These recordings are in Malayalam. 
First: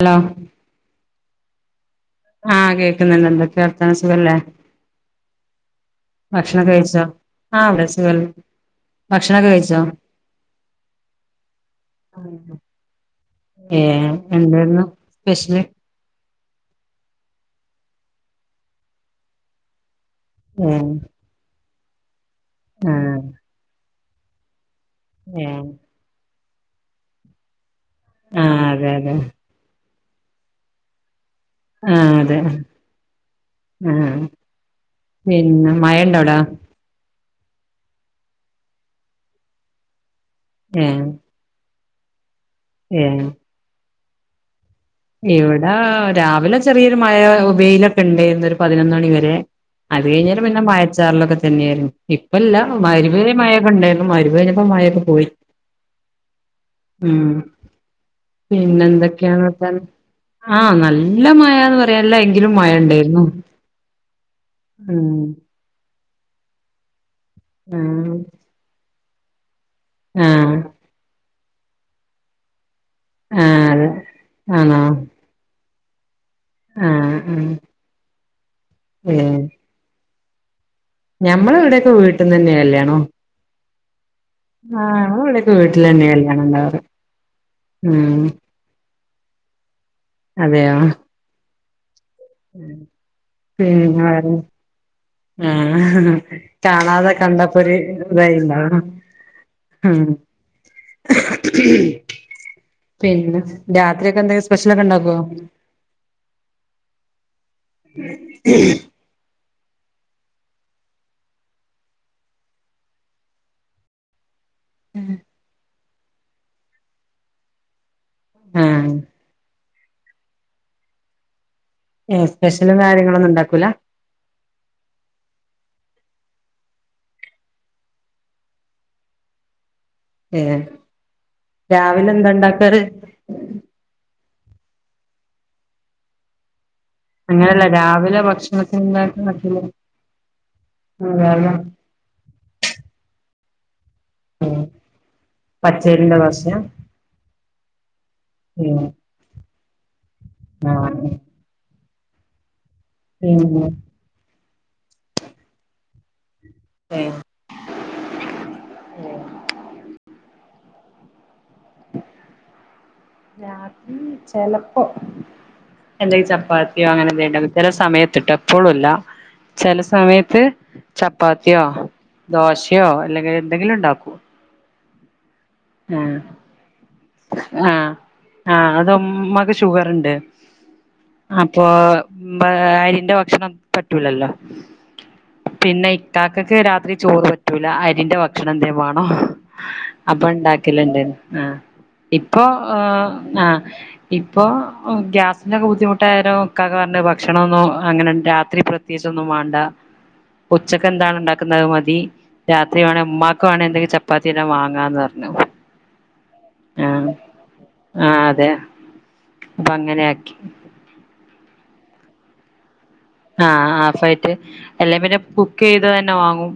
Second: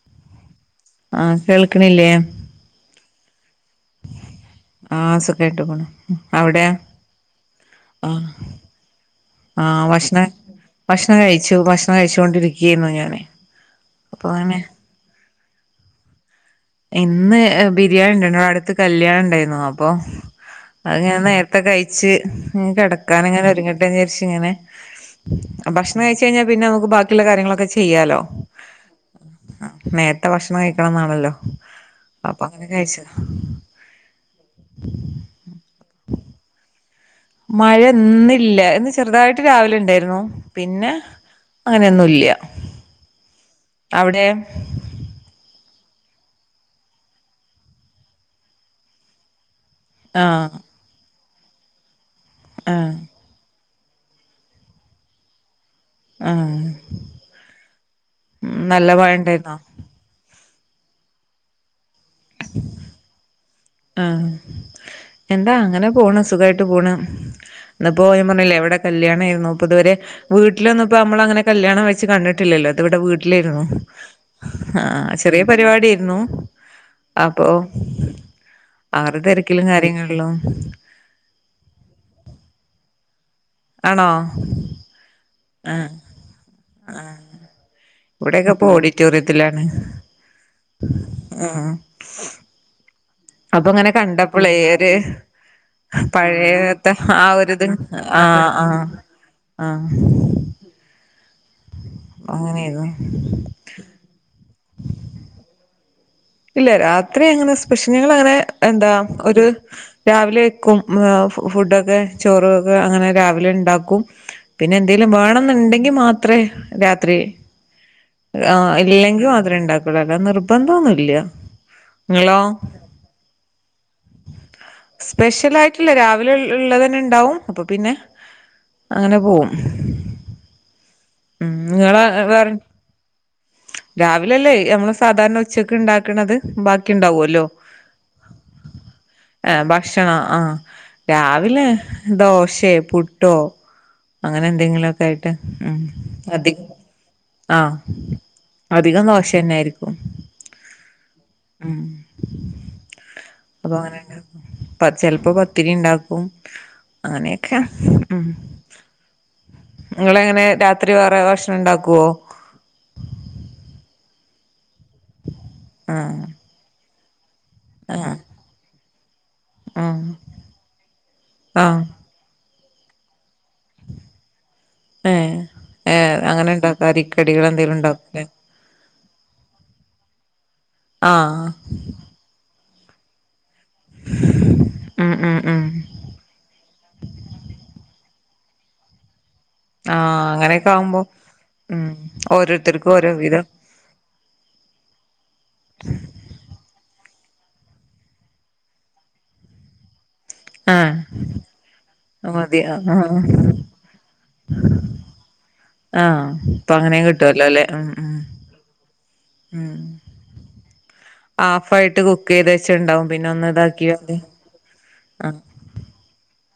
ഹലോ ആഹ് കേൾക്ക്ണില്ലേ? ആഹ് കേൾക്കുന്നുണ്ട് എന്തക്കെ വർത്താനം സുഖല്ലേ ആഹ് സുഖായിട്ട് പോണ് ഭക്ഷണം അവിടെ കഴിച്ചോ ആഹ് അവടെ [unintelligible] ആഹ് ഭക്ഷണൊക്കെ കഴിച്ചോ ആഹ് ഭക്ഷണം ഭക്ഷണം കഴിച്ചു ഭക്ഷണം കഴിച്ചോണ്ടിരിക്കേന്നു ഞാന് അപ്പൊ അങ്ങ പെഷ്ല് ഇന്ന് ബിരിയാണി ഉണ്ടായിരുന്നു. അടുത്ത് കല്യാണ ഉണ്ടായിരുന്നു അപ്പൊ ഏഹ് അത്ങ്ങനെ ക്കെ കഴിച്ച് ഇൻ ആഹ് കെടക്കാനിങ്ങനെ ഒരുങ്ങട്ടേന്ന് ജാർച്ച്ങ്ങനെ ഏഹ് ഭക്ഷ ണകഴിച്ച് കഴിഞ്ഞാ പിന്നെ നമുക്ക് ബാക്കിള്ള കാര്യങ്ങളൊക്കെ ചെയ്യാലോ ആഹ് അതെ അതെ ഉം നേർത്തെ ഭക്ഷണം കഴിക്കണംന്നാണല്ലോ ആഹ് അതെ ആഹ് പിന്നെ മഴണ്ടവ്ടെ? മഴന്നില്ല ഇന്ന് ചെർതായിട്ട് രാവിലെ ഇണ്ടായ്ർന്നു പിന്നെ അങ്ങനെന്നും ഇല്ല ഏനു അവിടെ? ഇവടാ രാവിലെ ചെറിയൊരു മഴ വെയിലൊക്കെണ്ടേർന്നു ഒരു പതിനൊന്നണി വരെ. അത് കഴിഞ്ഞേരം ആഹ് പിന്നെ മയച്ചാറലൊക്കെ തന്നേര്ന്നു ഇപ്പല്ല മ ആഹ് ഹ് റിബിവരെ മഴൊക്കെണ്ടേര്ന്നു. മഹ് രിബ്കഴിഞ്ഞപ്പോ മഴൊക്കെ പോയി ആഹ് ഉം പിന്നെ നല്ല മഴ ഉണ്ടായിരുന്നോ എന്തൊക്കെയാണർത്താനം. ആഹ് നല്ല മയാന്ന് പറയാല്ല എങ്കിലും മഴണ്ടേര്ന്നു. ആഹ് എന്താ അങ്ങനെ പോണ് സുഖായിട്ട് പോണ് ന്ന്പ്പോ ആഹ് ഞാപർഞ്ഞിലെ വടെ കല്ല്യാണേന്നു പ്പതുവരെ ആഹ് വീട്ടിലൊന്നും ഇപ്പോ അമ്മള അങ്ങനെ കല്ല്യാണം വെച്ച് കണ്ടിട്ടില്ലല്ലോ ഇത് ഇവടെ വീ ട്ടിലേര്ന്നു ആഹ് അതെ ആണോ ആഹ് ചെറിയ പരിപാടിയേര്ന്നു. ആഹ് ആഹ് ആഹ് ഒര് ഏഹ് തെർക്കിലും കാര്യങ്ങള്ലും ഞമ്മളെ ഇവടെക്കെ വീട്ട്ന്നന്നേ കല്ല്യാണം. ആണോ? ആഹ് ഞമ്മളെ ഇവടെക്കെ വീട്ടിലന്നെ കല്ല്യാണംണ്ടാവാറ്. ഇവിടെയൊക്കെ ഇപ്പൊ ഓഡിറ്റോറിയത്തിലാണ് അതെയോ ആഹ് ആഹ് ഉം അപ്പങ്ങനെ കണ്ടപ്പളേ എര് ആഹ് പഴയത്തെ കാണാതെ ആ ഒരു കണ്ടപ്പോ ഇത് ഇതായി ആഹ് ഇണ്ടാവും ആഹ് ആഹ് ഉം അങ്ങനെയായിരുന്നു പിന്നെ രാത്രിയൊക്കെ എന്തേലും സ്പെഷലൊക്കെണ്ടാക്കോ? ഇല്ല രാത്രി അങ്ങനെ സ്പെഷ്യൽ ഞങ്ങള അങ്ങനെ എന്താ ഒരു രാവിലെ വെക്കും ഫു ഫുഡൊക്കെ ചോറൊക്കെ അങ്ങനെ രാവിലെ ഇണ്ടാക്കും. പിന്നെ എന്തേലും വേണന്നൊണ്ടെങ്കി മാത്രേ രാത്രി ആഹ് ഇല്ലെങ്കിൽ മാത്രേണ്ടാക്കൊള്ളു അല്ല നിർബന്ധം ഒന്നൂല്ല. ഏ സ്പെഷ്യലും കാര്യങ്ങളൊന്നും ഉണ്ടാക്കൂല സ്പെഷ്യൽ ആയിട്ടില്ല രാവിലെ ഇ ഇള്ളത് തന്നെ ഉണ്ടാവും അപ്പൊ പിന്നെ അങ്ങനെ പോകും ഏഹ് ഉം നിങ്ങള് രാവിലെ എന്താ വേറെ ഇണ്ടാക്കാറ് രാവിലല്ലേ നമ്മള് സാധാരണ ഉച്ചക്ക് ഉണ്ടാക്കണത് ബാക്കി ഉണ്ടാവല്ലോ അങ്ങനെയല്ല രാവിലെ ഭക്ഷണത്തിന് ഉണ്ടാക്കുന്ന പറ്റില്ല. ആഹ് ഭക്ഷണം ആഹ് രാവിലെ ദോശയൊ പുട്ടോ അങ്ങനെ എന്തെങ്കിലുമൊക്കെ ആയിട്ട് ഉം പച്ചരിന്റെ ദോശ അധികം ആഹ് പിന്നെ അധികം ദോശ തന്നൊയിരിക്കും ഉം അപ്പൊ അങ്ങനെയങ്ങ് ചെിപ്പോ പത്തിരി ഉണ്ടാക്കും അങ്ങനെയൊക്കെ ഉം ഉം നിങ്ങളെങ്ങനെ രാത്രി വേറെ ഭക്ഷണം ഉണ്ടാക്കുമോ രാത്രി ചെിലപ്പോ ആഹ് എന്തെങ്കിലും ചപ്പാത്തിയോ അങ്ങനെന്തെണ്ടക്കും ചില ആഹ് സമയത്ത് ട്ടൊ എപ്പോഴുംല്ല ചില ആഹ് സമയത്ത് ചപ്പാത്തിയോ ആഹ് ദോശയോ അല്ലെങ്കിൽ എന്തെങ്കിലും ഉണ്ടാക്കും ഏഹ് ഏഹ് അങ്ങനെ ഉണ്ടാക്കും അരിരക്കടികൾ ആ ആ എന്തെലും ഉണ്ടാക്കുലെ ആ അത് ഉമ്മാക്ക് ആഹ് ഇപ്പൊ ഏഹ് അരിന്റെ ഭക്ഷണം പറ്റൂലല്ലോ ഉം ഉം ഉം പിന്നെ ഇകാക്കക്ക് രാത്രി ചോറ് പറ്റൂല അരിന്റെ ഭക്ഷണന്തേമാണം ആഹ് ഇപ്പൊ അങ്ങനെയൊക്കെ ഉണ്ടാക്കലുണ്ട് ആവുമ്പോ ആഹ് ഉം ഇപ്പൊ ഓരോരുത്തർക്കും ഓരോ വിധം ആഹ് ഇപ്പൊ ഗ്യാസിൻ്റൊക്കെ ബുദ്ധിമുട്ടായാരെ ഇക്കാക്ക പറഞ്ഞു ഭക്ഷണമൊന്നും അങ്ങനെ രാത്രി പ്രത്യേകിച്ചൊന്നും വേണ്ട ഉച്ചക്ക് എന്താണ് ആഹ് ഉണ്ടാക്കുന്നത് മതി മതി രാത്രി ആഹ് വേണേൽ ഉമ്മാക്ക് എന്തങ്കിലും ചപ്പാത്തി എല്ലാം വാങ്ങാന്ന് പറഞ്ഞ് ആഹ് അപ്പൊ അങ്ങനെയും കിട്ടുവല്ലോലെ ഉം അറപ്പൊ അങ്ങനെ ആക്കി ഹാഫ് ആയിട്ട് കുക്ക് ചെയ്ത് വെച്ചുണ്ടാവും പിന്നെ ആ ഒന്ന് ഹാഫ് ഇതാക്കിയാമതി ആയിട്ട് അല്ലെ പിന്നെ ആഹ് കുക്ക് ചെയ്തത് തന്നെ വാങ്ങും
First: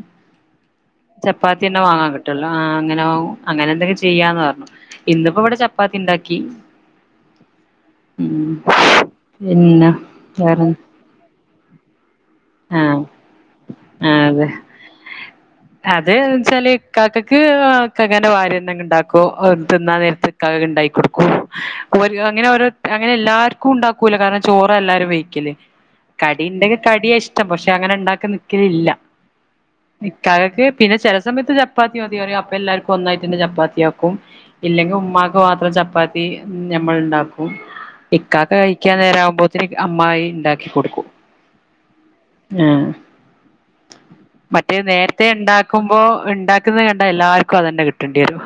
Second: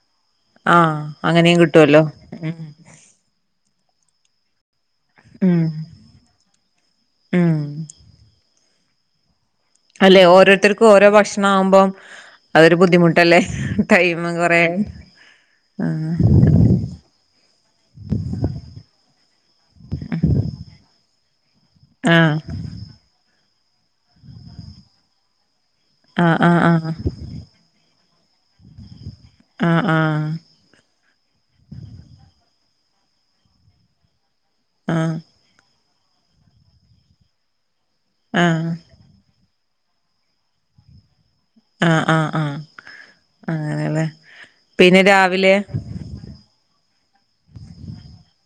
ആഹ് അങ്ങനെയും ചപ്പാത്തി തന്നെ കിട്ടുവല്ലോ വാങ്ങാൻ കിട്ടല്ലോ ഉം ആഹ് അങ്ങനെ അങ്ങനെ എന്തൊക്കെ ചെയ്യാന്ന് പറഞ്ഞു ഇന്നിപ്പോ ഇവിടെ ഉം ചപ്പാത്തി ഉണ്ടാക്കി ഉം ഉം പിന്നെ അല്ലെ വേറെ ഓരോരുത്തർക്കും ഓരോ ഭക്ഷണാകുമ്പം അതൊരു ആഹ് ബുദ്ധിമുട്ടല്ലേ ആഹ് ടൈമും അതെ കുറെ ചില ഇക്കാക്കക്ക് ഇകാകാന്റെ ഭാര്യ എന്തെങ്കി ഉണ്ടാക്കും തിന്നാൻ നേരത്തെ ഇക്കാക്കക്ക് ഉണ്ടായി കൊടുക്കും ആഹ് അങ്ങനെ ഓരോ അങ്ങനെ എല്ലാർക്കും ഉണ്ടാക്കൂല കാരണം ചോറാ എല്ലാരും വെയ്ക്കല് ആഹ് കടിയുണ്ടങ്കി ആഹ് കടിയ ഇഷ്ടം പക്ഷെ അങ്ങനെ ഉണ്ടാക്കാൻ നിക്കലില്ല ആഹ് ആഹ് ഇക്കാക്കക്ക് പിന്നെ ചില സമയത്ത് ചപ്പാത്തി മതി പറയും അപ്പൊ എല്ലാവർക്കും ഒന്നായിട്ട്ന്നെ ചപ്പാത്തിയാക്കും ഇല്ലെങ്കിൽ ആഹ് ഉമ്മാക്ക് മാത്രം ചപ്പാത്തി നമ്മൾ ഉണ്ടാക്കും ഇക്കാക്ക് ആഹ് കഴിക്കാൻ നേരം ആകുമ്പോ ഇത്തിരി അമ്മായി ഉണ്ടാക്കി കൊടുക്കും ആഹ് ആഹ് ആഹ് അങ്ങനെല്ലേ മറ്റേ പിന്നെ നേരത്തെ രാവിലെ ഉണ്ടാക്കുമ്പോ ഉണ്ടാ ക്കുന്നത് കണ്ടാ എല്ലാവർക്കും അതന്നെ കിട്ടേണ്ടി വരും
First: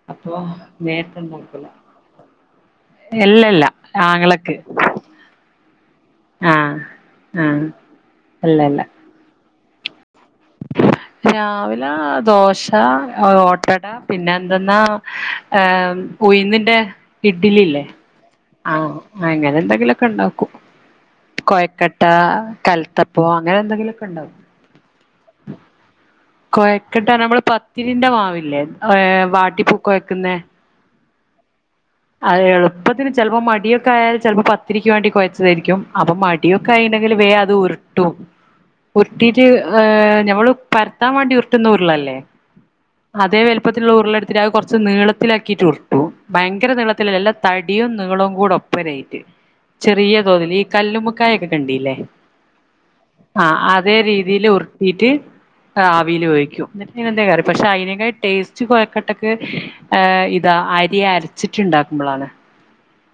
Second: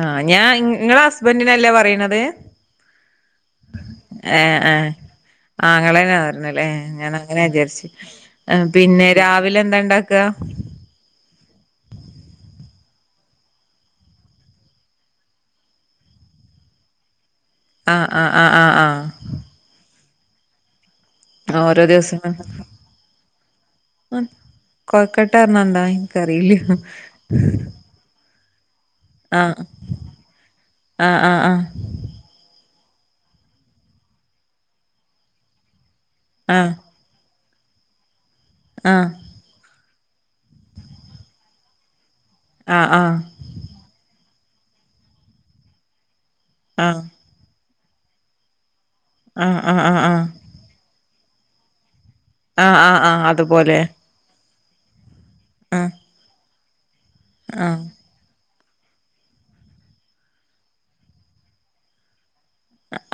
ആഹ് അപ്പൊ ഞാൻ നിങ്ങളെ നേരത്തെ ഹസ്ബൻറിനല്ലേ പറയണത് അല്ലല്ല ആങ്ങളക്ക് ആങ്ങളെനെ പറഞ്ഞല്ലേ ആഹ് ഞാൻ അങ്ങനെ ആഹ് വിചാരിച്ചു അല്ലല്ല പിന്നെ രാവിലെ എന്താ ഉണ്ടാക്കുക രാവിലെ ദോശ ഓട്ടട പിന്നെ എന്തെന്നാ ഏ ഉയുന്നിന്റെ ഇഡ്ലില്ലേ ആഹ് ആഹ് ആഹ് ആഹ് ആഹ അങ്ങനെ എന്തെങ്കിലുംഒക്കെ ഉണ്ടാക്കൂ. ആഹ് ഓരോ കൊഴക്കട്ട ദിവസം കൽത്തപ്പൊ അങ്ങനെ എന്തെങ്കിലൊക്കെ ഉണ്ടാക്കും. കൊഴക്കെട്ടാന്നർഞ്ഞ എന്താ അഹ് ഇൻക്അറീലേയ്ന്നു. ത്തിരിന്റെ മാവില്ലേ വാട്ടിപ്കൊയകുന്നേ? ആഹ് ആഹ് ആഹ്. എളുപ്പത്തിന് ചെലപ്പോ മടിയൊക്കെ ആയാ ചെലപ്പോ പത്തിരിക്ക് വേണ്ടി കൊഴച്ചതായ്രിക്കും അപ്പൊ മടിയൊക്കെ ആഹ് ആയി വേ അത് ഉരുട്ടും ഉരു ആഹ് കിട്ടീട്ട് ഞമ്മള് പരത്താൻ വേണ്ടി ഉർട്ടുന്ന ഉറുളല്ലേ? ആഹ് ആഹ് അതേ വലുപ്പത്തിലുള്ള ഉരുളെടുത്തിട്ട് അത് കുറച്ച് നീളത്തിലാക്കിട്ട് ഉർട്ടു ഭയങ്കര ആഹ് നീളത്തിലല്ല. തടിയും നീളവും കൂടെ ഒപ്പരയിട്ട് ആഹ് ആഹ് ആഹ് ചെറിയ ആഹ് തോതിൽ ഈ കല്ലുമ്മക്കായ ഒക്കെ കണ്ടീല്ലേ. ആഹ് ആഹ് ആഹ് ആഹ അതുപോലെ അതേ രീതിയിൽഒരു. കീട്ട് ആഹ് ആവിയിൽ വേവിക്കും നല്ല കറി പക്ഷെ ആഹ് അതിനേക്കാൾ ടേസ്റ്റ്. കൊച്ച കൊഴക്കട്ടക്കെ ഏ ഇതാ അരി അരച്ചിട്ടുണ്ടാക്കുമ്പളാണ്.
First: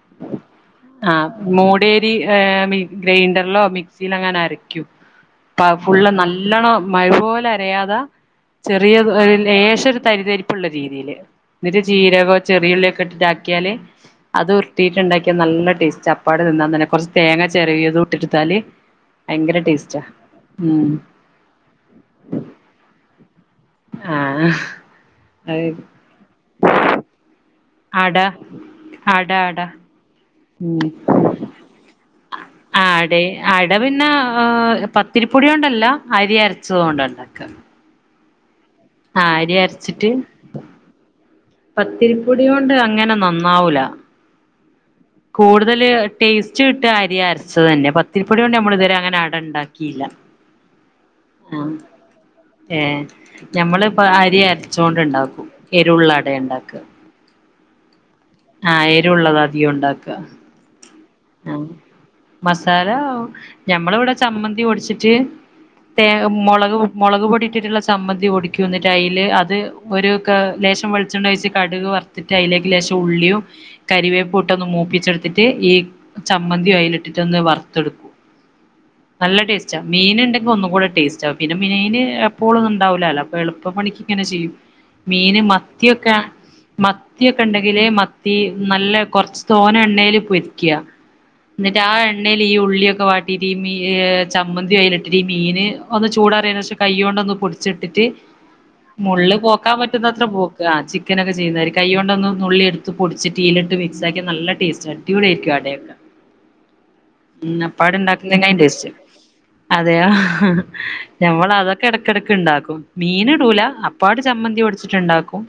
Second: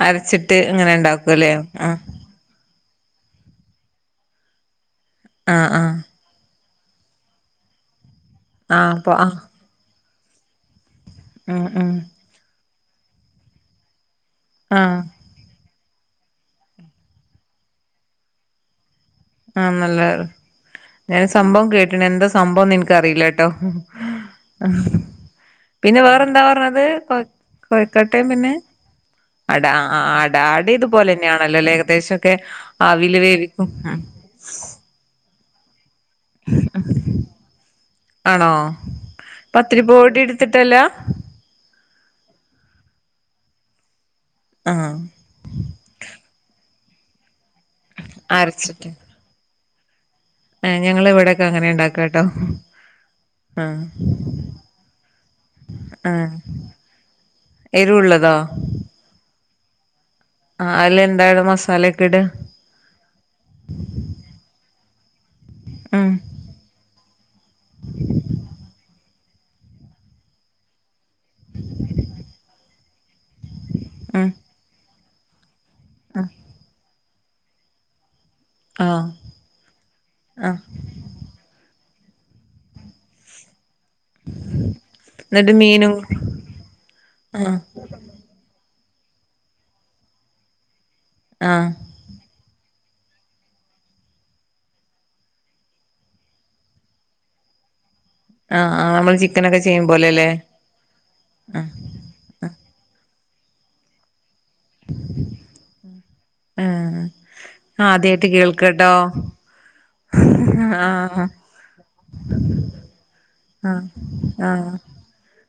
അരച്ചിട്ട് ഇങ്ങനെ ഉണ്ടാക്കും അല്ലേ ആ. ഹ ഗ്രൈൻഡറിലോ മിക്സിയിലോ അങ്ങനെ അരക്കും അ ആഹ് ആഹ് ഫുള്ള് നല്ലോണം. മഴപോലെ അരയാതെ ആഹ് ചെറിയ അപ്പൊ ഒരു ആഹ് ലേശം തരിതരിപ്പുള്ള രീതിയില്. ഉം ന്ന്ട്ട് ഉം ജീരകോ ചെറിയുള്ളിയൊക്കെ ഇട്ടിട്ടാക്കിയാല് അത് ആഹ് ഉരുട്ടിയിട്ട്ണ്ടാക്. നല്ല ടേസ്റ്റ അപ്പാട് തിന്നാൻ തന്നെ കുറച്ച് തേങ്ങ ചെരകിയത് ഇട്ടെടുത്താല്. ആന്നല്ലെ. ഞാൻ സംഭവം കേട്ടിന് എന്താ സംഭവംന്ന് എനിക്കറിയില്ല ട്ടോ? ആഹ് അത് പിന്നെ വേറെ എന്താ പറഞ്ഞത് കൊ അട കൊഴക്കട്ടേ പിന്നെ അട അട അടാ. ആ അട അട ഉം ഇതുപോലെ തന്നെയാണല്ലോല്ലേ ഏകദേശോക്കെ ആഹ് അട ആവിൽ വേവിക്കും. അട പിന്നെ പത്തിരിപ്പൊടി കൊണ്ടല്ല അരി അരച്ചതോണ്ട ഉണ്ടാക്ക. ആണോ ആഹ് അരി പത്തിരി അരച്ചിട്ട് പൊടി ഇട്ത്തിട്ടല്ല. പത്തിരിപ്പൊടി കൊണ്ട് അങ്ങനെ നന്നാവൂല. ആഹ് കൂടുതല് ടേസ്റ്റ് കിട്ട അരിയാണ് വെച്ച് തന്നെ പത്തിരിപ്പൊടി കൊണ്ട് നമ്മൾ അരച്ചിട്ട് ഇതുവരെ അങ്ങനെ അടണ്ടാക്കിയില്ല. ആഹ് ഞങ്ങള് ഇവിടെക്കെ ആ അങ്ങനെ ഇണ്ടാക്കാട്ടോ ഏ ആഹ് ഞമ്മളിപ്പോ അരി അരച്ചൊണ്ട് ഇണ്ടാക്കും. എരുള്ള അടെ ഇണ്ടാക്കുക. എരുള്ളതോ? ആഹ് എരു ഉള്ളത അധികവും ഉണ്ടാക്കുക. ആ അതിലെന്തായിട മസാല ഒക്കെ ഇട. ല ഞമ്മള ഇവിടെ ചമ്മന്തി പൊടിച്ചിട്ട് ഉം മുളക്. മുളക് പൊടി ഇട്ടിട്ട്ള്ള ചമ്മന്തി പൊടിക്കും എന്നിട്ടയ്ല് അത് ഒരു കെ ലേശം വെൾ വെളിച്ചെണ്ണ ഒഴിച്ച് കടുക് വറ്ത്തിട്ട് അയിലേക് ലേശം ഉള്ളിയും ഉം കരിവേപു ഇട്ടൊ ഒന്ന് മൂപ്പിച്ചെ ന്നിട്ട് ഈ ആഹ് ചമ്മന്തി അയ്ലിട്ടിട്ട് ഒന്ന് വറുത്തെടുകും. ആഹ് നല്ല ടേസ്റ്റ മീൻ ഉണ്ടെങ്കി ആഹ് ഒന്നും കൂടെ ടേസ്റ്റ പിന്നെ മീന് എപ്പോഴും ഒന്നു ഉണ്ടാവൂലാല്ലോ അപ്പഎൾപ്പ പണിക്ക്. ങ്ങനെ ചെയ്യും മീന് എന്നിട്ട് മീനും മത്തിയൊക്കെ മത്തിയൊക്കെ ആഹ് ഉണ്ടെങ്കി മത്തി നല്ല കൊറച്ച് തോനെ എണ്ണേല് പൊരിക്ക. ആഹ് ന്ന്ട്ട് ആ എണ്ണേല് ഈ ഉള്ളിയൊക്കെ വാ ചമ്മന്തി അയില് ഇട്ടിട്ട് മീന് ഒന്ന് ചൂടാറിയന്ന്ശേഷം കൈയോണ്ടൊന്ന് പൊടിച്ച് എടുത്തിട്ട്. ആഹ് ആഹ് നമ്മള് മുള്ള് ചിക്കനൊക്കെ പോക്കാൻ ചെയ്യും പറ്റുന്ന അത്ര പോലെല്ലേ പോക്കാ ചിക്കനൊക്കെ ആഹ് ചെയ്യ്ന്നാരി കയ്യൊണ്ടോന്ന്. നുള്ളി എടുത്ത് പൊടിച്ചിട്ട് യിലിട്ട് മിക്സ് ആക്കി നല്ല ടേസ്റ്റ് അടിപൊളി ആയിരിക്കും അടയൊക്കെ. ആഹ് ഉം അപ്പാട് ആദ്യായിട്ട് ഉണ്ടാക്കുന്നെക്കായി ടേസ്റ്റ് കേൾക്കാട്ടോ അതെയോ ആഹ് ആഹ് ഞമ്മള് അതൊക്കെ എടക്കെടെക്ക് ഉണ്ടാക്കും മീന് ട്ടൂല അപ്പാട് ചമ്മന്തി ആഹ് പൊടിച്ചിട്ടുണ്ടാക്കും.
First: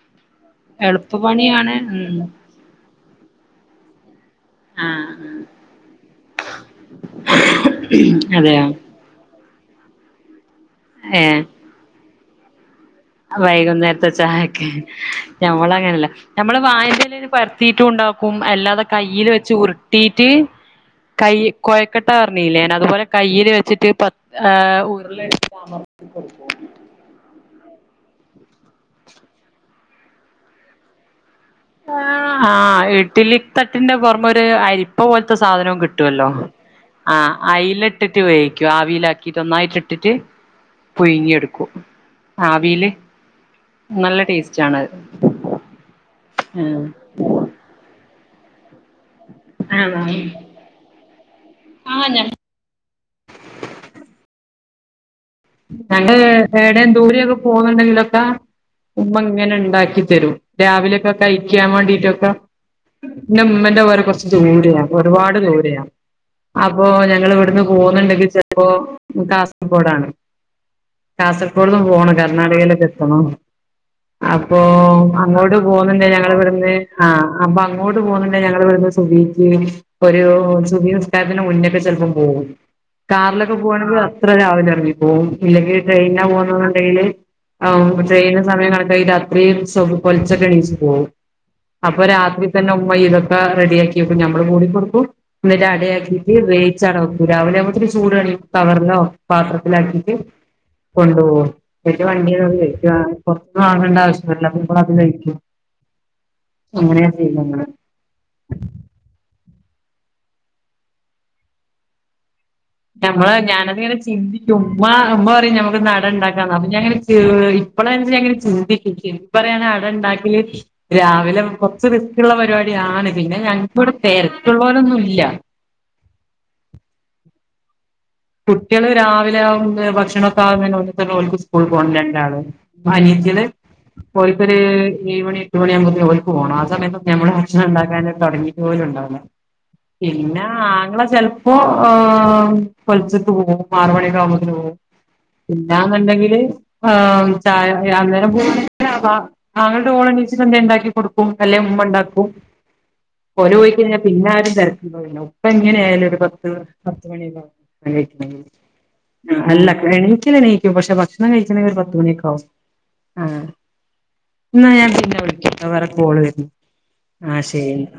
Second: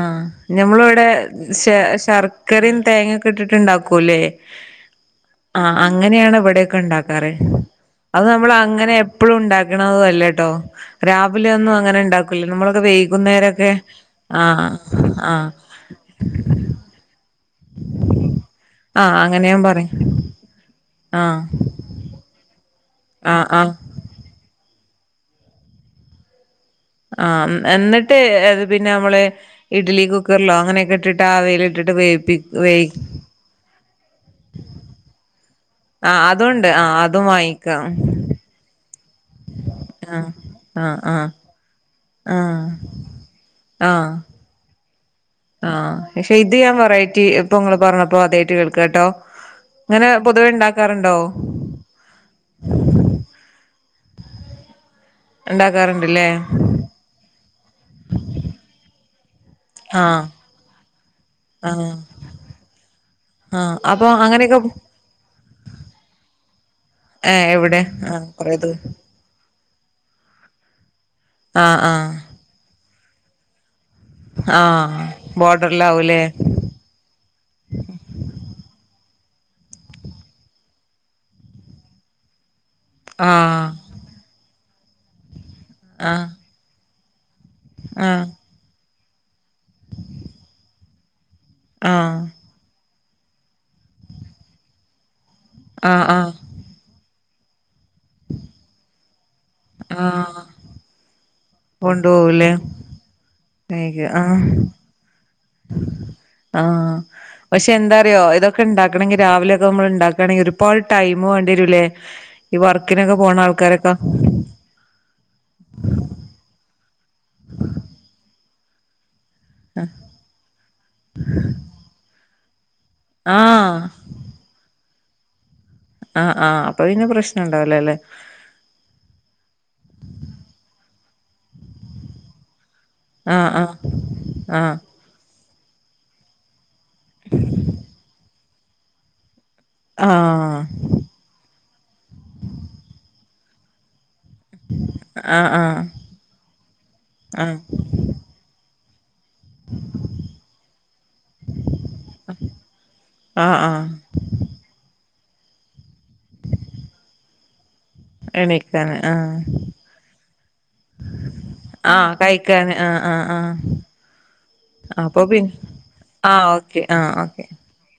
ആഹ് ഞമ്മളിവിടെ എളുപ്പ പണിയാണ് ഉം ശർക്കരിം തേങ്ങൊക്കെ ഇട്ടിട്ട്ണ്ടാക്കൂല്ലേ? ആഹ് ആഹ് അങ്ങനെയാണ് ഇവിടെക്കെ ഉണ്ടാക്കാറ് അത് നമ്മൾ അതെയോ അങ്ങനെ എപ്പളും ഉണ്ടാക്കണതും അല്ലേട്ടോ ഏഹ് രാവിലെ ഒന്നും അങ്ങനെ ഉണ്ടാക്കൂല നമ്മളൊക്കെ വൈകുന്നേരൊക്കെ ആഹ് [unintelligible] ആഹ് ഞമ്മള് അങ്ങനെയല്ല നമ്മള് വാഴന്റെ എലേല് പര ത്തീട്ടും ഉണ്ടാക്കും അല്ലാതെ ആഹ് കൈയിൽ അങ്ങനെ വെച്ച് ഞാൻ പറയും ഉരുട്ടീട്ട് കൈ ആഹ് കൊഴക്കട്ട പറഞ്ഞില്ലേ ഞാന് അതുപോലെ ആഹ് കയ്യിൽ ആഹ് വച്ചിട്ട് പത്ത് ഏഹ് ഉരുള എടുത്തിട്ട് അമർത്തി കൊടുക്കും ആഹ് എന്നിട്ട് പിന്നെ നമ്മള് ഇഡ്ലി കുക്കറിലോ അങ്ങനെയൊക്കെ ഇട്ടിട്ട് ആവീല് ഇട്ടിട്ട് വേവിപ്പി വേവി ആഹ് ഇഡ്ഡലി തട്ടിന്റെ പുറമെ ഒരു അരിപ്പ പോലത്തെ സാധനവും കിട്ടു ആഹ് ട്ടോല്ലോ അതുണ്ട് ആഹ് ആ അതും അയ്ൽ വാങ്ങിക്കാം ഇട്ടിട്ട് വേവിക്കും ആവീലാക്കീട്ട് ഒന്നായിട്ട് ഇട്ടിട്ട് ആഹ് ആഹ് ആഹ് പുഴങ്ങി എടുക്കും ആഹ് ആവീല് ആഹ് നല്ല ടേസ്റ്റ് ആണത് ആഹ് പക്ഷെ ഇത് ഞാൻ ആഹ് കൊറേ ആയ്റ്റ് ഇപ്പൊങ്ങൾ പറഞ്ഞപ്പോ അതായിട്ട് കേൾക്കാട്ടോ ഇങ്ങനെ ആഹ് പൊതുവെ ഇണ്ടാക്കാറുണ്ടോ? ഉണ്ടാക്കാറുണ്ട്ല്ലേ ഏഹ് ദൂരെയൊക്കെ പോവാണ്ടെങ്കിലൊക്കെ ഉമ്മ ഇങ്ങനെ ഉണ്ടാക്കി ആഹ് തരും രാവിലെയൊക്കെ കഴിക്കാൻ ആഹ് വേണ്ടിട്ടൊക്കെ എന്റെ ആഹ് ഉമ്മന്റെ പൊര അപ്പൊ കുറച്ച് അങ്ങനെയൊക്കെ ദൂരെയാ ഒരുപാട് ദൂരെയാ അപ്പോ ഞങ്ങള് ഏഹ് ഇവിടുന്ന് എവിടെ ആഹ് പോവുന്നുണ്ടെങ്കിൽ കൊറേ ചിലപ്പോ ദൂ കാസർഗോഡാണ് ആഹ് കാസർഗോഡ്ന്നും ആഹ് പോണം കർണാടകയിലൊക്ക എത്തണം അപ്പൊ ആഹ് അങ്ങോട്ട് പോവ്ന്നുണ്ടെങ്കിൽ ബോർഡറിലാവൂലേ ഞങ്ങളെ ഇവിടുന്ന് ആഹ് അപ്പൊ അങ്ങോട്ട് പോവുന്നുണ്ടെങ്കിൽ ഞങ്ങള് ഇവിടുന്ന് സുബ്ഹിക്ക് ഒരു സുബ്ഹിനിസ്കാരത്തിന്റ മുന്നക്കെ ചെലപ്പം പോകും കാറിലൊക്കെ ആഹ് പോവാണെങ്കിൽ അത്ര രാവിലെ എറങ്ങി പോവും ഇല്ലെങ്കിൽ ട്രെയിനില ആഹ് പോകുന്നുണ്ടെങ്കില് ഔ ആഹ് ട്രെയിൻ സമയം കണക്കാക്കി അത്രീം [unintelligible] പൊലച്ചക്ക്‌ എണീച്ചു പോവും അപ്പൊ ആഹ് രാത്രി തന്നെ ഉമ്മ ഇതൊക്കെ റെഡി ആക്കി വക്കും ഞമ്മളും കൂടി കൊടുക്കും എന്നിട്ട് ആഹ് അടയാക്കിയിട്ട് ആഹ് വേവിച്ചവടെ വെക്കും രാവിലെ ആവൂമ്പോത്തിന് ചൂടണി കവറിലോ പാത്ര ത്രത്തിലാക്കീട്ട് ആഹ് കൊണ്ടോവും [unintelligible] വണ്ടി കൊണ്ടുപോകൂലേ കഴിക്കും ആഹ് പുറത്തു നിന്ന് വാങ്ങേണ്ട അയ്യോ ആവശ്യന്നൂല്ല ആഹ് [unintelligible] അത് കഴിക്കും ആഹ് അങ്ങനെയാ ചെയ്യല് ഞങ്ങള് പക്ഷെ എന്താറിയോ ഇതൊക്കെ ഉണ്ടാക്കണെങ്കിൽ രാവിലെ ഒക്കെ നമ്മൾ ഉണ്ടാക്കണെങ്കിൽ ഒരുപാട് ടൈം വേണ്ടി വരൂലേ ഈ വർക്കിനൊക്കെ പോണ ആൾക്കാരൊക്കെ ഉമ്മാ ഉമ്മ പറയും ഞമ്മക്ക് ഇന്ന് അട ഉണ്ടാക്കാം അപ്പൊ ഞാങ്ങനെ ഇപ്പളാണേച്ചാ ഞാൻ ഇങ്ങനെ ചിന്തിക്കും ഇപ്പ പറയാണ് അട ഉണ്ടാക്കല് രാവിലെ കുറച്ച് റിസ്ക്കുള്ള പരിപാടിയാണ് പിന്നെ ആഹ് ഞങ്ങക്കിവിടെ തിരക്കുള്ളോലൊന്നും ഇല്ല ആഹ് ആഹ് അപ്പൊ പിന്നെ പ്രശ്നണ്ടാവൂലാ അല്ലെ കുട്ട്യാള് രാവിലെ ആവുമ്പോ ഭക്ഷണ ഒക്കെ ആകുന്നേന് ഓല്ക്ക്‌ തന്നെ ഓല്ക്ക് സ്കൂൾ പോണം രണ്ടാള് ഇപ്പോ അനിയത്തിയാള് ആഹ് ആഹ് ഓൽക്കൊര് ആഹ് ഏയ് മണി എട്ട് മണി ആവൂമ്പത്തിന് ഓൽക്ക്‌ പോണം ആ സമയത്ത് നമ്മള് ഭക്ഷണം ഉണ്ടാക്കാന് തുടങ്ങയിട്ട് പോലും ഉണ്ടാവില്ല പിന്നെ ആഹ് അങ്ങള ചെലപ്പോ ഏഹ് പൊലച്ചക്ക്‌ പോകും ആറ് മണിയൊക്കെ ആവുമ്പോ ത്തിന് പോവും ആഹ് പിന്നാന്നുണ്ടെങ്കില് ആഹ് ചായ അന്നേരം പോ ര വ ആങ്ങളന്റെ ഓള് എണീച്ച്ട്ട് എന്തേ ഉണ്ടാക്കി കൊടുക്കും അല്ലേ ഉമ്മ ഉണ്ടാക്കും ഓന് ആഹ് ആഹ് ഒഴിവില്ല പിന്നെ ആരും തിരക്കി പോവില്ല ഇപ്പ എങ്ങനെ ആയാലും ഒരു പത്ത് പത്ത്മണിയൊക്കെ ആവും എണീക്കണങ്കിൽ എണീക്കാന് ആഹ് അല്ല എണീക്കല എണീക്കും പക്ഷെ ഭക്ഷണം കഴിക്കണെങ്കിൽ ഒരു പത്തുമണിയൊക്കെ ആവും ക്കെ ആഹ് ആഹ് ആഹ് എന്നാ ഞാൻ അപ്പൊ പിന്നെ വിളിക്കാട്ടോ വേറെ കോള് ആഹ് വരുന്നു ഓക്കെ ആഹ് ഓക്കെ ശരി എന്നാ